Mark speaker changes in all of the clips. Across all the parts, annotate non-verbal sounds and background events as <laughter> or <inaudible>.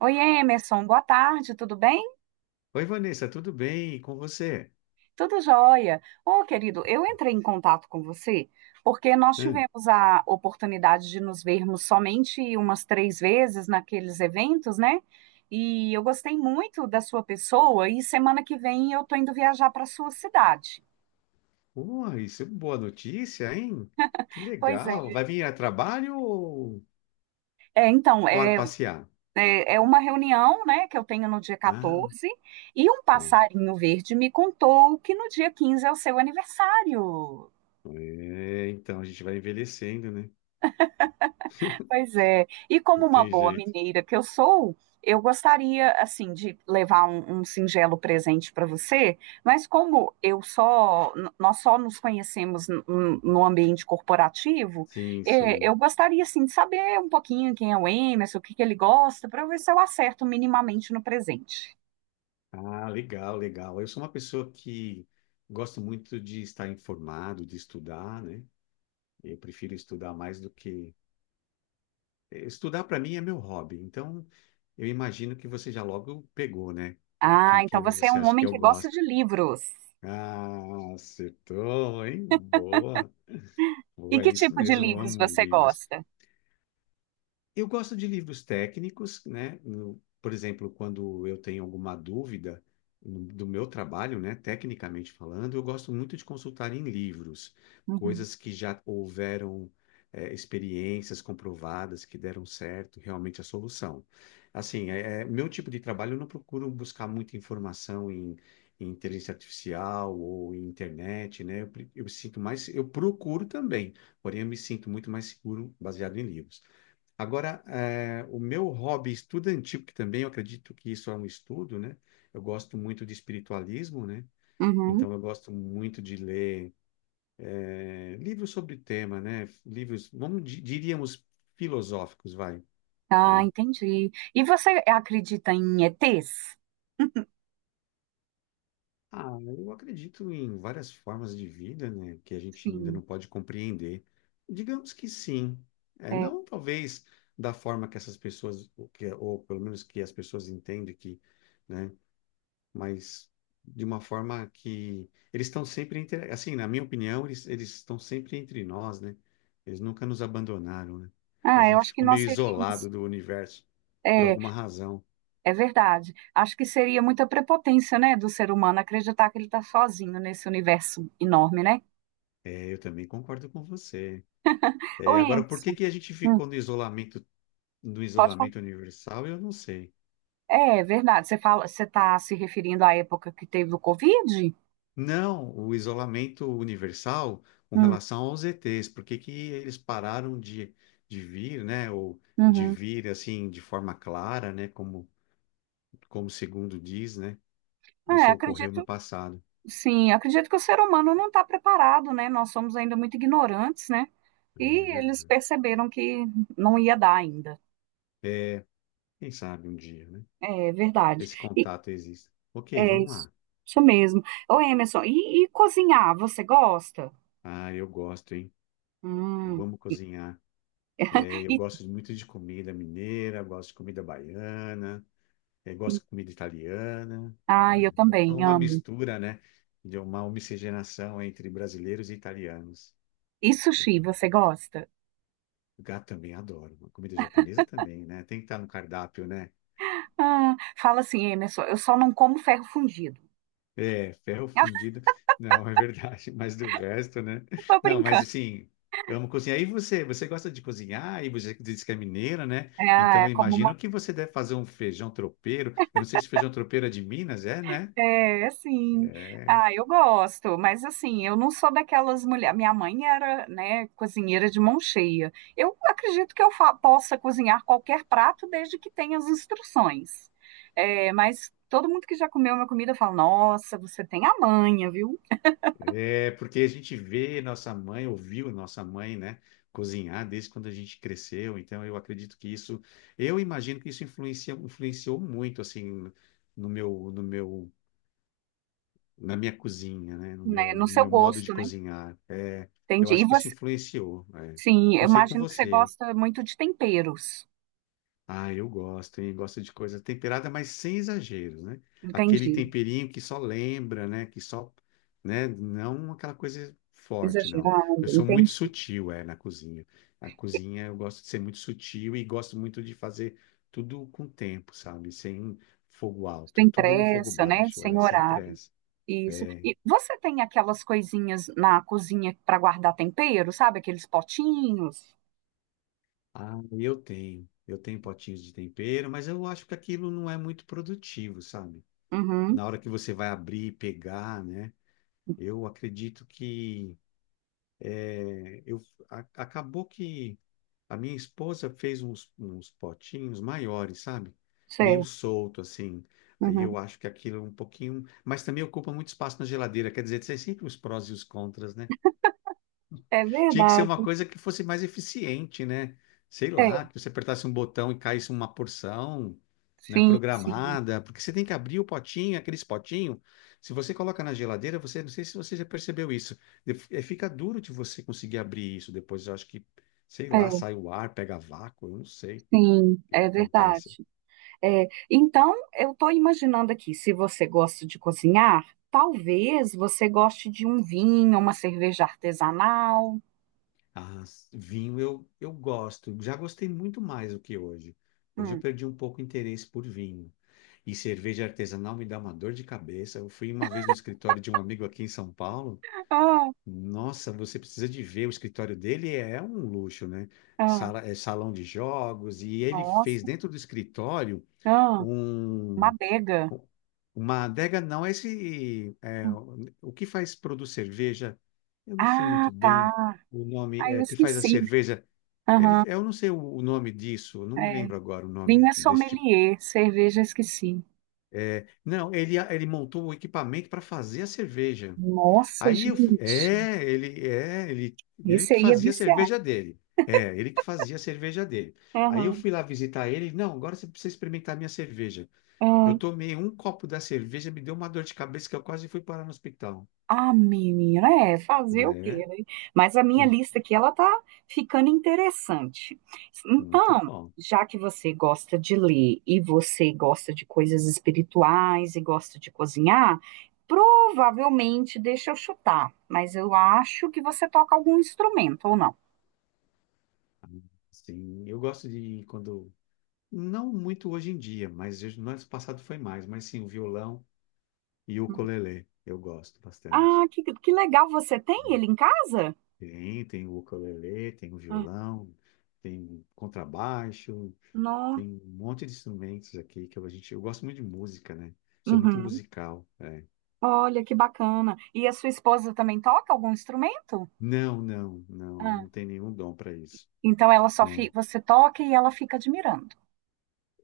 Speaker 1: Oi, Emerson, boa tarde, tudo bem?
Speaker 2: Oi, Vanessa, tudo bem? E com você?
Speaker 1: Tudo jóia. Ô, querido, eu entrei em contato com você porque nós
Speaker 2: Hum.
Speaker 1: tivemos a oportunidade de nos vermos somente umas três vezes naqueles eventos, né? E eu gostei muito da sua pessoa e semana que vem eu tô indo viajar para sua cidade.
Speaker 2: Uai, isso é uma boa notícia, hein? Que
Speaker 1: Pois é.
Speaker 2: legal. Vai vir a trabalho ou
Speaker 1: É, então,
Speaker 2: para
Speaker 1: é,
Speaker 2: passear?
Speaker 1: é, é uma reunião, né, que eu tenho no dia
Speaker 2: Ah,
Speaker 1: 14, e um
Speaker 2: tá.
Speaker 1: passarinho verde me contou que no dia 15 é o seu aniversário.
Speaker 2: É, então a gente vai envelhecendo, né?
Speaker 1: Pois é. E como
Speaker 2: Não
Speaker 1: uma
Speaker 2: tem
Speaker 1: boa
Speaker 2: jeito.
Speaker 1: mineira que eu sou, eu gostaria, assim, de levar um singelo presente para você, mas como eu só, nós só nos conhecemos no ambiente corporativo.
Speaker 2: Sim, sim.
Speaker 1: Eu gostaria, assim, de saber um pouquinho quem é o Emerson, o que que ele gosta, para ver se eu acerto minimamente no presente.
Speaker 2: Ah, legal, legal. Eu sou uma pessoa que gosto muito de estar informado, de estudar, né? Eu prefiro estudar mais do que. Estudar para mim é meu hobby. Então, eu imagino que você já logo pegou, né? O
Speaker 1: Ah,
Speaker 2: que,
Speaker 1: então
Speaker 2: que
Speaker 1: você é
Speaker 2: você
Speaker 1: um
Speaker 2: acha
Speaker 1: homem
Speaker 2: que eu
Speaker 1: que gosta de
Speaker 2: gosto?
Speaker 1: livros.
Speaker 2: Ah, acertou, hein? Boa,
Speaker 1: E
Speaker 2: boa, é
Speaker 1: que
Speaker 2: isso
Speaker 1: tipo de
Speaker 2: mesmo, eu
Speaker 1: livros
Speaker 2: amo
Speaker 1: você
Speaker 2: livros.
Speaker 1: gosta?
Speaker 2: Eu gosto de livros técnicos, né? Por exemplo, quando eu tenho alguma dúvida do meu trabalho, né? Tecnicamente falando, eu gosto muito de consultar em livros,
Speaker 1: Uhum.
Speaker 2: coisas que já houveram, experiências comprovadas que deram certo, realmente a solução. Assim, meu tipo de trabalho, eu não procuro buscar muita informação em, em inteligência artificial ou em internet, né? Eu, eu sinto mais, eu procuro também, porém eu me sinto muito mais seguro baseado em livros. Agora, o meu hobby estudantil, que também eu acredito que isso é um estudo, né? Eu gosto muito de espiritualismo, né?
Speaker 1: Uhum.
Speaker 2: Então, eu gosto muito de ler livros sobre o tema, né? Livros, vamos, diríamos, filosóficos, vai,
Speaker 1: Ah,
Speaker 2: né?
Speaker 1: entendi. E você acredita em ETs?
Speaker 2: Ah, eu acredito em várias formas de vida, né? Que a gente ainda não
Speaker 1: Sim,
Speaker 2: pode compreender. Digamos que sim. É,
Speaker 1: é.
Speaker 2: não, talvez, da forma que essas pessoas, ou que- ou pelo menos que as pessoas entendem que, né? Mas de uma forma que eles estão sempre entre, assim, na minha opinião, eles estão sempre entre nós, né? Eles nunca nos abandonaram, né? A
Speaker 1: Ah, eu
Speaker 2: gente
Speaker 1: acho que
Speaker 2: ficou
Speaker 1: nós
Speaker 2: meio
Speaker 1: seríamos.
Speaker 2: isolado do universo por
Speaker 1: É,
Speaker 2: alguma razão.
Speaker 1: é verdade. Acho que seria muita prepotência, né, do ser humano acreditar que ele está sozinho nesse universo enorme, né?
Speaker 2: É, eu também concordo com você.
Speaker 1: Ô,
Speaker 2: É, agora, por que
Speaker 1: Emerson,
Speaker 2: que a gente
Speaker 1: hum,
Speaker 2: ficou no isolamento no
Speaker 1: pode falar.
Speaker 2: isolamento universal? Eu não sei.
Speaker 1: É, é verdade. Você está se referindo à época que teve o Covid?
Speaker 2: Não, o isolamento universal com
Speaker 1: Hum,
Speaker 2: relação aos ETs, por que que eles pararam de, vir, né? Ou de
Speaker 1: uhum.
Speaker 2: vir assim de forma clara, né? Como segundo diz, né?
Speaker 1: É,
Speaker 2: Isso ocorreu no
Speaker 1: acredito,
Speaker 2: passado.
Speaker 1: sim, acredito que o ser humano não está preparado, né? Nós somos ainda muito ignorantes, né?
Speaker 2: É
Speaker 1: E eles
Speaker 2: verdade.
Speaker 1: perceberam que não ia dar ainda.
Speaker 2: Quem sabe um dia, né?
Speaker 1: É verdade.
Speaker 2: Esse contato existe. Ok,
Speaker 1: É
Speaker 2: vamos
Speaker 1: isso,
Speaker 2: lá.
Speaker 1: isso mesmo. Ô, Emerson, e cozinhar, você gosta?
Speaker 2: Ah, eu gosto, hein? Eu
Speaker 1: Hum.
Speaker 2: amo cozinhar. É, eu
Speaker 1: E,
Speaker 2: gosto muito de comida mineira, gosto de comida baiana, é, gosto de comida italiana.
Speaker 1: ah,
Speaker 2: É,
Speaker 1: eu
Speaker 2: eu sou
Speaker 1: também
Speaker 2: uma
Speaker 1: amo.
Speaker 2: mistura, né? De uma miscigenação entre brasileiros e italianos.
Speaker 1: E sushi, você gosta?
Speaker 2: Gato também adoro. Comida japonesa também, né? Tem que estar no cardápio, né?
Speaker 1: Ah, fala assim, Emerson, eu só não como ferro fundido.
Speaker 2: É, ferro
Speaker 1: <laughs>
Speaker 2: fundido. Não, <laughs> é verdade, mas do resto, né?
Speaker 1: Tô
Speaker 2: Não, mas
Speaker 1: brincando.
Speaker 2: assim, amo cozinhar. E você, você gosta de cozinhar? E você diz que é mineira, né?
Speaker 1: É,
Speaker 2: Então,
Speaker 1: é
Speaker 2: eu
Speaker 1: como uma.
Speaker 2: imagino que você deve fazer um feijão tropeiro. Eu não sei se feijão tropeiro é de Minas, é, né?
Speaker 1: É, sim.
Speaker 2: É,
Speaker 1: Ah, eu gosto, mas assim, eu não sou daquelas mulheres. Minha mãe era, né, cozinheira de mão cheia. Eu acredito que eu possa cozinhar qualquer prato desde que tenha as instruções. É, mas todo mundo que já comeu minha comida fala: Nossa, você tem a manha, viu?
Speaker 2: é, porque a gente vê nossa mãe, ouviu nossa mãe, né, cozinhar desde quando a gente cresceu. Então, eu acredito que isso, eu imagino que isso influencia, influenciou muito, assim, no meu na minha cozinha, né? No
Speaker 1: Né,
Speaker 2: meu,
Speaker 1: no
Speaker 2: no
Speaker 1: seu
Speaker 2: meu modo de
Speaker 1: gosto, né?
Speaker 2: cozinhar. É, eu
Speaker 1: Entendi. E
Speaker 2: acho que isso
Speaker 1: você,
Speaker 2: influenciou. É.
Speaker 1: sim, eu
Speaker 2: Não sei com
Speaker 1: imagino que você
Speaker 2: você.
Speaker 1: gosta muito de temperos.
Speaker 2: Ah, eu gosto, hein? Gosto de coisa temperada, mas sem exageros, né? Aquele
Speaker 1: Entendi.
Speaker 2: temperinho que só lembra, né? Que só, né? Não aquela coisa forte, não.
Speaker 1: Exagerado,
Speaker 2: Eu sou muito
Speaker 1: entendi.
Speaker 2: sutil, é, na cozinha. Na cozinha eu gosto de ser muito sutil e gosto muito de fazer tudo com tempo, sabe? Sem fogo alto,
Speaker 1: Sem
Speaker 2: tudo no fogo
Speaker 1: pressa, né?
Speaker 2: baixo,
Speaker 1: Sem
Speaker 2: é, sem
Speaker 1: horário.
Speaker 2: pressa.
Speaker 1: Isso.
Speaker 2: É.
Speaker 1: E você tem aquelas coisinhas na cozinha para guardar tempero, sabe? Aqueles potinhos?
Speaker 2: Ah, eu tenho. Eu tenho potinhos de tempero, mas eu acho que aquilo não é muito produtivo, sabe?
Speaker 1: Uhum,
Speaker 2: Na hora que você vai abrir e pegar, né? Eu acredito que eu acabou que a minha esposa fez uns potinhos maiores, sabe? Meio
Speaker 1: sei.
Speaker 2: solto assim. Aí
Speaker 1: Uhum.
Speaker 2: eu acho que aquilo é um pouquinho, mas também ocupa muito espaço na geladeira. Quer dizer, tem sempre os prós e os contras, né?
Speaker 1: É
Speaker 2: Tinha que ser uma
Speaker 1: verdade.
Speaker 2: coisa que fosse mais eficiente, né? Sei lá,
Speaker 1: É,
Speaker 2: que você apertasse um botão e caísse uma porção, né,
Speaker 1: sim, sim.
Speaker 2: programada, porque você tem que abrir o potinho, aqueles potinhos. Se você coloca na geladeira, você, não sei se você já percebeu isso, fica duro de você conseguir abrir isso depois. Eu acho que, sei lá,
Speaker 1: É,
Speaker 2: sai o ar, pega vácuo, eu não sei o
Speaker 1: sim,
Speaker 2: que que
Speaker 1: é
Speaker 2: acontece.
Speaker 1: verdade. É, então, eu estou imaginando aqui, se você gosta de cozinhar, talvez você goste de um vinho, uma cerveja artesanal.
Speaker 2: Ah, vinho eu gosto. Já gostei muito mais do que hoje. Hoje eu
Speaker 1: Hum.
Speaker 2: perdi um pouco o interesse por vinho. E cerveja artesanal me dá uma dor de cabeça. Eu fui uma vez no escritório de um amigo aqui em São Paulo.
Speaker 1: Ah, ah,
Speaker 2: Nossa, você precisa de ver. O escritório dele é um luxo, né?
Speaker 1: ah,
Speaker 2: Sala, é salão de jogos. E ele fez
Speaker 1: nossa,
Speaker 2: dentro do escritório
Speaker 1: ah, uma
Speaker 2: um.
Speaker 1: adega.
Speaker 2: U- Uma adega não, esse é,
Speaker 1: Hum.
Speaker 2: o que faz produz cerveja, eu não sei
Speaker 1: Ah,
Speaker 2: muito bem
Speaker 1: tá.
Speaker 2: o nome
Speaker 1: Ah, eu
Speaker 2: é, que faz a
Speaker 1: esqueci.
Speaker 2: cerveja. Ele,
Speaker 1: Aham.
Speaker 2: eu não sei o nome disso, eu não me
Speaker 1: É.
Speaker 2: lembro agora o
Speaker 1: Vinho
Speaker 2: nome
Speaker 1: é
Speaker 2: desse tipo.
Speaker 1: sommelier, cerveja esqueci.
Speaker 2: Não, ele montou o equipamento para fazer a cerveja.
Speaker 1: Nossa,
Speaker 2: Aí eu fui,
Speaker 1: gente,
Speaker 2: é, ele
Speaker 1: esse
Speaker 2: que
Speaker 1: aí é
Speaker 2: fazia a
Speaker 1: viciado.
Speaker 2: cerveja dele. É, ele que fazia a cerveja dele. Aí eu
Speaker 1: Aham,
Speaker 2: fui lá visitar ele, não, agora você precisa experimentar a minha cerveja. Eu
Speaker 1: aham.
Speaker 2: tomei um copo da cerveja, me deu uma dor de cabeça que eu quase fui parar no hospital.
Speaker 1: Ah, menina, é fazer o quê,
Speaker 2: É,
Speaker 1: né? Mas a minha
Speaker 2: e
Speaker 1: lista aqui, ela tá ficando interessante.
Speaker 2: muito
Speaker 1: Então,
Speaker 2: bom.
Speaker 1: já que você gosta de ler e você gosta de coisas espirituais e gosta de cozinhar, provavelmente, deixa eu chutar, mas eu acho que você toca algum instrumento ou não.
Speaker 2: Sim, eu gosto de quando. Não muito hoje em dia, mas eu- no ano passado foi mais. Mas sim, o violão e o ukulele. Eu gosto
Speaker 1: Ah,
Speaker 2: bastante.
Speaker 1: que legal, você tem ele em casa?
Speaker 2: Tem, tem o ukulele, tem o
Speaker 1: Ah,
Speaker 2: violão, tem o contrabaixo,
Speaker 1: nossa.
Speaker 2: tem um monte de instrumentos aqui que a gente. Eu gosto muito de música, né? Sou muito
Speaker 1: Uhum.
Speaker 2: musical. É.
Speaker 1: Olha que bacana. E a sua esposa também toca algum instrumento?
Speaker 2: Não, não, não,
Speaker 1: Ah,
Speaker 2: não tem nenhum dom para isso.
Speaker 1: então ela só.
Speaker 2: Não.
Speaker 1: Você toca e ela fica admirando.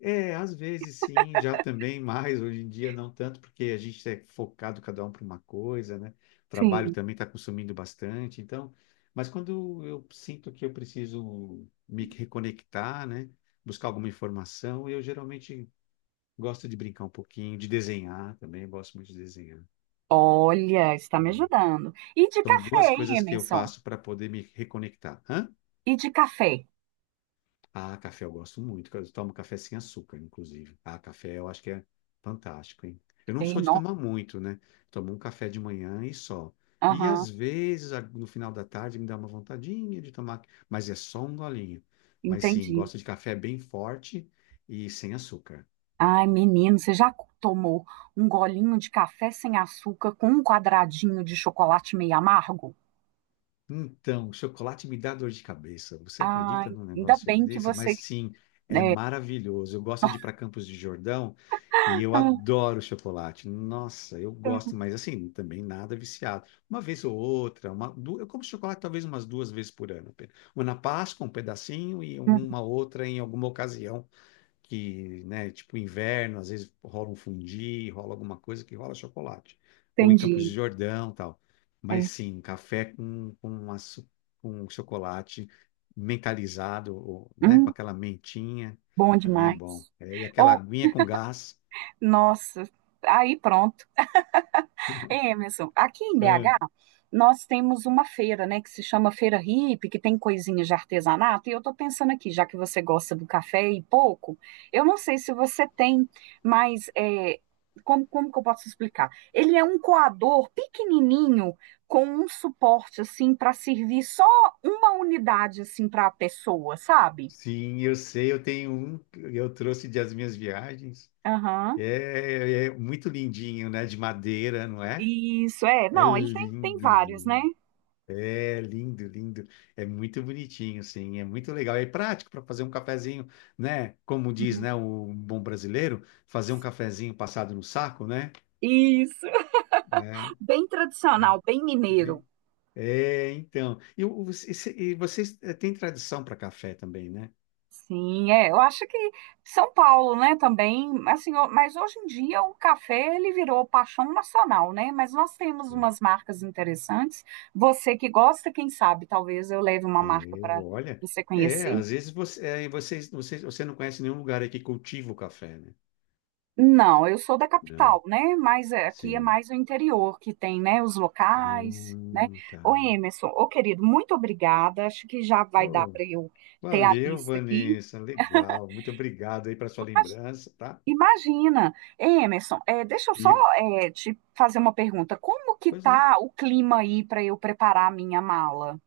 Speaker 2: É, às vezes sim, já também mais, hoje em dia não tanto, porque a gente é focado cada um para uma coisa, né? O trabalho
Speaker 1: Sim.
Speaker 2: também está consumindo bastante, então, mas quando eu sinto que eu preciso me reconectar, né? Buscar alguma informação, eu geralmente gosto de brincar um pouquinho, de desenhar também, eu gosto muito de desenhar.
Speaker 1: Olha, está me
Speaker 2: Né?
Speaker 1: ajudando. E de
Speaker 2: São
Speaker 1: café,
Speaker 2: duas
Speaker 1: hein,
Speaker 2: coisas que eu
Speaker 1: Emerson?
Speaker 2: faço para poder me reconectar. Hã?
Speaker 1: E de café?
Speaker 2: Ah, café eu gosto muito. Eu tomo café sem açúcar, inclusive. Ah, café eu acho que é fantástico, hein? Eu não
Speaker 1: Ei,
Speaker 2: sou de
Speaker 1: não.
Speaker 2: tomar muito, né? Tomo um café de manhã e só. E
Speaker 1: Aham,
Speaker 2: às vezes, no final da tarde, me dá uma vontadinha de tomar, mas é só um golinho. Mas sim,
Speaker 1: entendi.
Speaker 2: gosto de café bem forte e sem açúcar.
Speaker 1: Ai, menino, você já tomou um golinho de café sem açúcar com um quadradinho de chocolate meio amargo?
Speaker 2: Então, chocolate me dá dor de cabeça. Você
Speaker 1: Ai,
Speaker 2: acredita num
Speaker 1: ainda
Speaker 2: negócio
Speaker 1: bem que
Speaker 2: desse?
Speaker 1: você.
Speaker 2: Mas sim, é
Speaker 1: É.
Speaker 2: maravilhoso. Eu gosto de ir para Campos de Jordão e eu
Speaker 1: Ah,
Speaker 2: adoro chocolate. Nossa, eu gosto, mas assim, também nada viciado. Uma vez ou outra, eu como chocolate talvez umas 2 vezes por ano. Apenas. Uma na Páscoa, um pedacinho, e uma outra em alguma ocasião que, né, tipo inverno, às vezes rola um fundi, rola alguma coisa que rola chocolate. Ou em Campos de
Speaker 1: entendi.
Speaker 2: Jordão, tal. Mas
Speaker 1: É.
Speaker 2: sim, um café com um chocolate mentalizado, ou, né, com
Speaker 1: Hum.
Speaker 2: aquela mentinha,
Speaker 1: Bom
Speaker 2: também é
Speaker 1: demais.
Speaker 2: bom. É, e aquela
Speaker 1: Ou,
Speaker 2: aguinha com gás.
Speaker 1: nossa, aí pronto. É,
Speaker 2: <laughs>
Speaker 1: Emerson, aqui em BH,
Speaker 2: É.
Speaker 1: nós temos uma feira, né, que se chama Feira Hippie, que tem coisinhas de artesanato, e eu tô pensando aqui, já que você gosta do café e pouco, eu não sei se você tem, mas é, como que eu posso explicar? Ele é um coador pequenininho com um suporte, assim, para servir só uma unidade, assim, para a pessoa, sabe?
Speaker 2: Sim, eu sei, eu tenho um, que eu trouxe das minhas viagens.
Speaker 1: Aham.
Speaker 2: É, é muito lindinho, né? De madeira, não é?
Speaker 1: Isso, é.
Speaker 2: É
Speaker 1: Não, ele tem,
Speaker 2: lindo,
Speaker 1: vários, né?
Speaker 2: lindo. É lindo, lindo. É muito bonitinho, assim. É muito legal. É prático para fazer um cafezinho, né? Como diz,
Speaker 1: Uhum.
Speaker 2: né, o bom brasileiro, fazer um cafezinho passado no saco, né?
Speaker 1: Isso.
Speaker 2: É,
Speaker 1: Bem
Speaker 2: é.
Speaker 1: tradicional, bem mineiro.
Speaker 2: Bem- é, então. E, e vocês têm tradição para café também, né?
Speaker 1: Sim, é. Eu acho que São Paulo, né, também, assim, ó, mas hoje em dia o café ele virou paixão nacional, né? Mas nós temos umas marcas interessantes. Você que gosta, quem sabe, talvez eu leve uma marca
Speaker 2: É, é,
Speaker 1: para
Speaker 2: olha.
Speaker 1: você
Speaker 2: É,
Speaker 1: conhecer.
Speaker 2: às vezes você, é, você não conhece nenhum lugar aí que cultiva o café, né?
Speaker 1: Não, eu sou da
Speaker 2: Não.
Speaker 1: capital, né? Mas é, aqui é
Speaker 2: Sim.
Speaker 1: mais o interior que tem, né? Os locais, né?
Speaker 2: Não, tá.
Speaker 1: Ô Emerson, ô querido, muito obrigada. Acho que já vai dar para eu ter a
Speaker 2: Valeu,
Speaker 1: lista aqui.
Speaker 2: Vanessa. Legal. Muito obrigado aí para sua lembrança, tá?
Speaker 1: Imagina. Ei, Emerson, deixa eu só
Speaker 2: E,
Speaker 1: te fazer uma pergunta. Como que
Speaker 2: pois não.
Speaker 1: tá o clima aí para eu preparar a minha mala?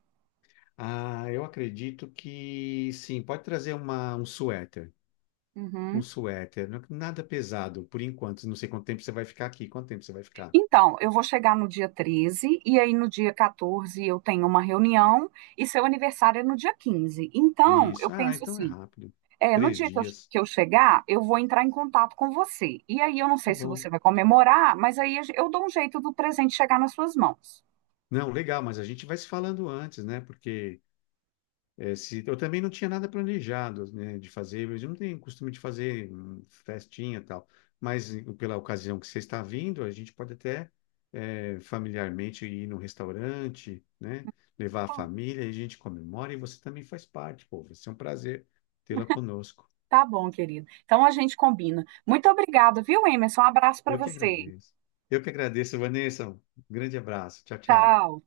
Speaker 2: Ah, eu acredito que sim, pode trazer uma, um suéter. Um
Speaker 1: Uhum.
Speaker 2: suéter, nada pesado por enquanto. Não sei quanto tempo você vai ficar aqui. Quanto tempo você vai ficar?
Speaker 1: Então, eu vou chegar no dia 13 e aí no dia 14 eu tenho uma reunião e seu aniversário é no dia 15. Então, eu
Speaker 2: Isso. Ah,
Speaker 1: penso
Speaker 2: então é
Speaker 1: assim,
Speaker 2: rápido.
Speaker 1: no
Speaker 2: Três
Speaker 1: dia que eu,
Speaker 2: dias.
Speaker 1: que eu chegar, eu vou entrar em contato com você. E aí eu não
Speaker 2: Tá
Speaker 1: sei se
Speaker 2: bom.
Speaker 1: você vai comemorar, mas aí eu dou um jeito do presente chegar nas suas mãos.
Speaker 2: Não, legal, mas a gente vai se falando antes, né? Porque é, eu também não tinha nada planejado, né, de fazer, mas eu não tenho costume de fazer festinha e tal. Mas pela ocasião que você está vindo, a gente pode até familiarmente ir num restaurante, né, levar a família e a gente comemora e você também faz parte, pô. Vai ser um prazer tê-la conosco.
Speaker 1: Tá bom, querido. Então a gente combina. Muito obrigada, viu, Emerson? Um abraço para
Speaker 2: Eu que
Speaker 1: você.
Speaker 2: agradeço. Eu que agradeço, Vanessa. Um grande abraço. Tchau, tchau.
Speaker 1: Tchau.